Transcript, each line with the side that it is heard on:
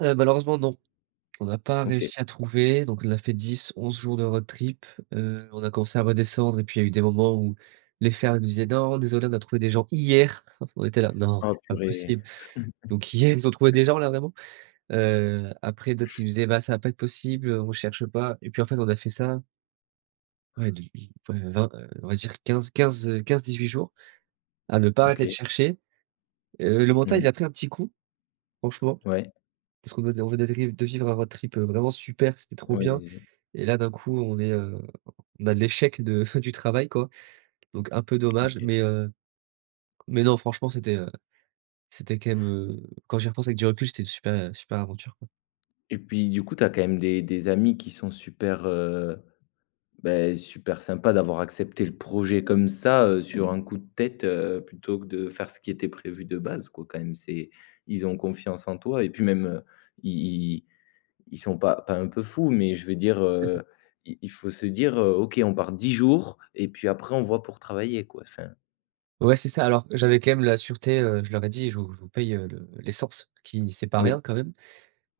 right: Heu, malheureusement, non. On n'a pas
left: OK.
right: réussi à trouver donc on a fait 10-11 jours de road trip, heu, on a commencé à redescendre et puis il y a eu des moments où les fermes nous disaient: «Non désolé, on a trouvé des gens hier». On était là: «Non,
left: Oh
right: c'est pas
left: purée!
right: possible. Donc hier, ils ont trouvé des gens là, vraiment?» heu, après d'autres qui nous disaient: «Bah, ça va pas être possible, heu, on cherche pas». Et puis, en fait, on a fait ça Ouais, depuis, ouais, 20, heu, on va dire 15-15, heu, 15-18 jours à ne pas arrêter de
left: OK.
right: chercher. Heu, le mental, il
left: Mmh.
right: a pris un petit coup, franchement,
left: Ouais.
right: parce qu'on venait on venait de riv de vivre un road trip, heu, vraiment super, c'était trop
left: Ouais,
right: bien.
left: allez-y.
right: Et là d'un coup, on est, heu, on a l'échec de du travail, quoi. Donc un peu dommage,
left: OK.
right: mais, heu, mais non franchement, c'était, heu, c'était quand même, heu, quand j'y repense avec du recul, c'était une super super aventure, quoi.
left: Et puis, du coup, tu as quand même des des amis qui sont super, heu, bah, super sympa d'avoir accepté le projet comme ça, heu, sur un coup de tête, heu, plutôt que de faire ce qui était prévu de base, quoi, quand même. C'est ils ont confiance en toi et puis même, heu, ils ils ils sont pas pas un peu fous, mais je veux dire, heu, il il faut se dire: «Heu, OK, on part 10 jours et puis après, on voit, pour travailler», quoi, enfin
right: Ouais, c'est ça. Alors j'avais quand même la sûreté, heu, je leur ai dit: «Je vous je vous paye, heu, le l'essence», qui c'est pas
left: Oui.
right: rien quand même.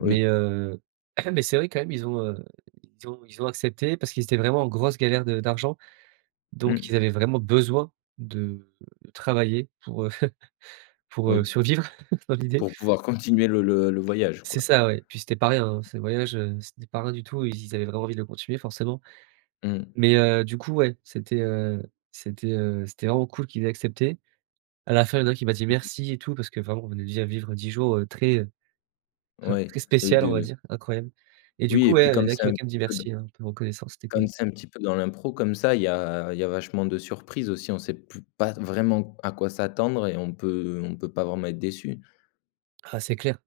right: Mais,
left: Oui.
right: heu mais c'est vrai quand même, ils ont, heu, ils ont ils ont accepté parce qu'ils étaient vraiment en grosse galère de d'argent. Donc ils
left: Mmh.
right: avaient vraiment besoin de travailler pour, heu, pour,
left: Oui
right: heu,
left: p
right: survivre dans l'idée.
left: pour pouvoir continuer le le le voyage,
right: C'est
left: quoi.
right: ça, oui. Puis c'était pas rien, hein, ce voyage, heu, c'était pas rien du tout. Ils ils avaient vraiment envie de le continuer forcément.
left: Mmh.
right: Mais heu, du coup, ouais, c'était, heu, c'était, heu, c'était vraiment cool qu'ils aient accepté. À la fin, il y a un qui m'a dit:
left: OK.
right: «Merci» et tout parce que vraiment on venait de vivre 10 jours, heu, très,
left: Ouais,
right: très
left: heu,
right: spécial, on va
left: de
right: dire, incroyable. Et du
left: Oui
right: coup,
left: et
right: ouais,
left: puis,
right: heu, il y
left: comme
right: en a un
left: c'est
right: qui
left: un
right: m'a quand même
left: petit
right: dit:
left: peu dans
right: «Merci», hein, un peu reconnaissant, c'était
left: comme
right: cool.
left: c'est un petit peu dans l'impro comme ça, il y a il y a vachement de surprises aussi, on sait pu pas vraiment à quoi s'attendre et on peut on peut pas vraiment être déçu.
right: Ah, c'est clair.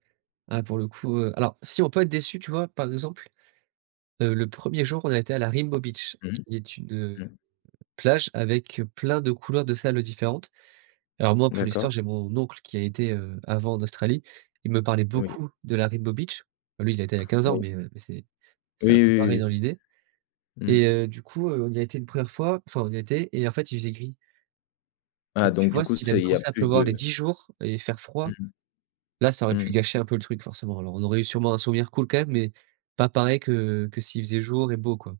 right: Ah pour le coup, heu, alors si, on peut être déçus, tu vois, par exemple, heu, le 1er jour, on a été à la Rainbow Beach
left: Mmh.
right: qui est une, heu,
left: Mmh.
right: plage avec plein de couleurs de sables différentes. Alors moi pour
left: D'accord.
right: l'histoire, j'ai mon oncle qui a été, heu, avant en Australie, il me parlait
left: Oui.
right: beaucoup de la Rainbow Beach. Lui, il y a été il y a 15 ans,
left: Oui.
right: mais heu, mais c'est
left: Oui,
right: c'est un peu pareil
left: oui,
right: dans
left: oui,
right: l'idée.
left: oui.
right: Et
left: Mmh.
right: heu, du coup, heu, on y a été une 1re fois, enfin, on y était et en fait, il faisait gris.
left: Ah
right: Et tu
left: donc, du
right: vois,
left: coup,
right: s'il
left: ça,
right: avait
left: il y a
right: commencé à
left: plus
right: pleuvoir les
left: de
right: 10 jours et faire froid,
left: Mmh mh.
right: là ça aurait pu
left: Mmh.
right: gâcher un peu le truc forcément. Alors on aurait eu sûrement un souvenir cool quand même, mais pas pareil que que s'il faisait jour et beau, quoi.